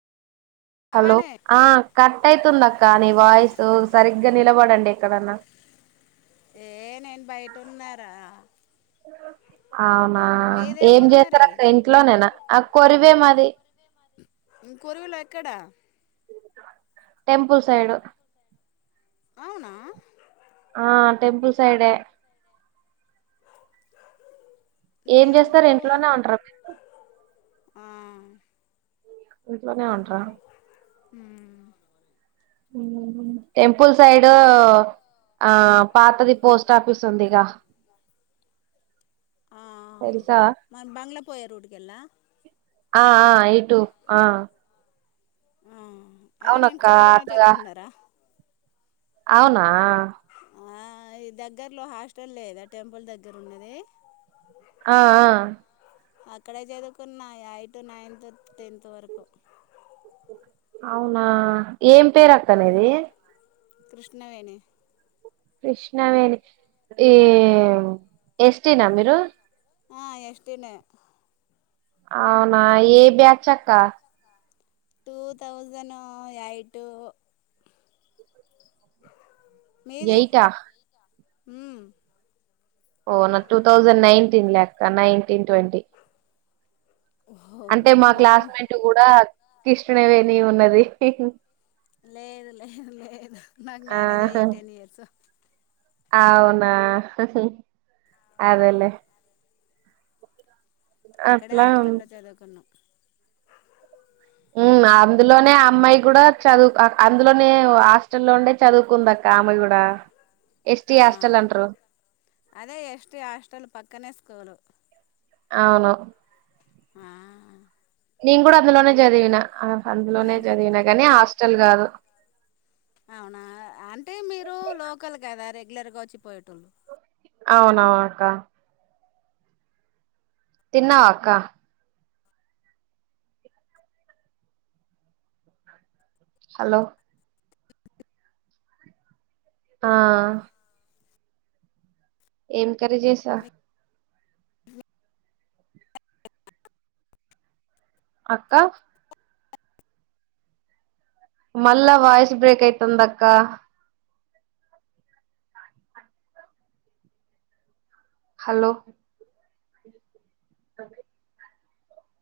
hello అవనే ఆ cut అయితుంది అక్క నీ వాయిసు సరిగ్గా నిలబడండి ఎక్కడన్నా ఏ నేను బయటున్నారా అవునా ఏం చేస్తార అక్క ఇంట్లో నేనా ఆ కొరివే మాది ఇ కొరువిలో ఎక్కడా టెంపుల్ సైడ్ అవునా ఆ టెంపుల్ సైడే ఏం చేస్తారు టెంపో ఇంట్లోనే ఉంటరా మీరు ఆ ఇట్లనే అంటరా హ్మ్ టెంపుల్ సైడ్ ఆ పాతది పోస్ట్ ఆఫీస్ ఉందిగా ఆ తెలుసా మన బంగ్లా పోయే రూటుకెళ్లా ఆ ఆ ఇటు ఆ అరే నేను అవునక్క కురిలోనే అటుగా చదువుకున్నారా అవునా ఆ ఈ దగ్గర్లో హాస్టల్ లేదా టెంపుల్ దగ్గర ఉన్నది ఆ ఆ అక్కడే చదువుకున్న ఎయిట్ నైన్త్ టెన్త్ వరకు అవునా ఏం పేరు అక్క నీది కృష్ణవేణి కృష్ణవేణి ఈ ఎస్ టి నా మీరు ఆ ఎస్ టి నే అవునా ఏ బ్యాచ్ అక్క టూ థౌసండ్ ఎయిట్ ఎయిటా హమ్ ఓ నా టూ థౌసండ్ నైన్టీన్ లే అక్క నైన్టీన్ ట్వంటీ అంటే ఓహోరి మా మొన్నం క్లాస్మేట్ కూడా కృష్ణవేణి ఉన్నది లేదు లేదు లేదు నాకు మ్యారేజ్ ఆహా అయ్యే టెన్ ఇయర్స్ అవుతుంది అవునా హ హ అదే లే అక్కడే హాస్టల్లో చదువుకున్నాం ఉ అందులోనే అమ్మాయి కూడా చదువు అందులోనే హాస్టల్లో ఉండే చదువుకుంది అక్క ఆమె కూడా ఎస్టీ ఆ హాస్టల్ అంటారు అదే ఎస్ టి హాస్టల్ పక్కనే స్కూలు అవును ఆ నేను కూడా అందులోనే చదివిన అందులోనే చదివిన కాని హ స్టాల్ కాదు అవునా అంటే మీరు లోకల్ కదా రె రెగ్యులర్ గా వచ్చి పోయేటోల్లు అవునవు అక్క తిన్నవ అక్క హలో ఆ ఏం కరీ చేసా అక్క మళ్ళా వయిస్ బ్రేక్ యితుంద అక్క హలో అే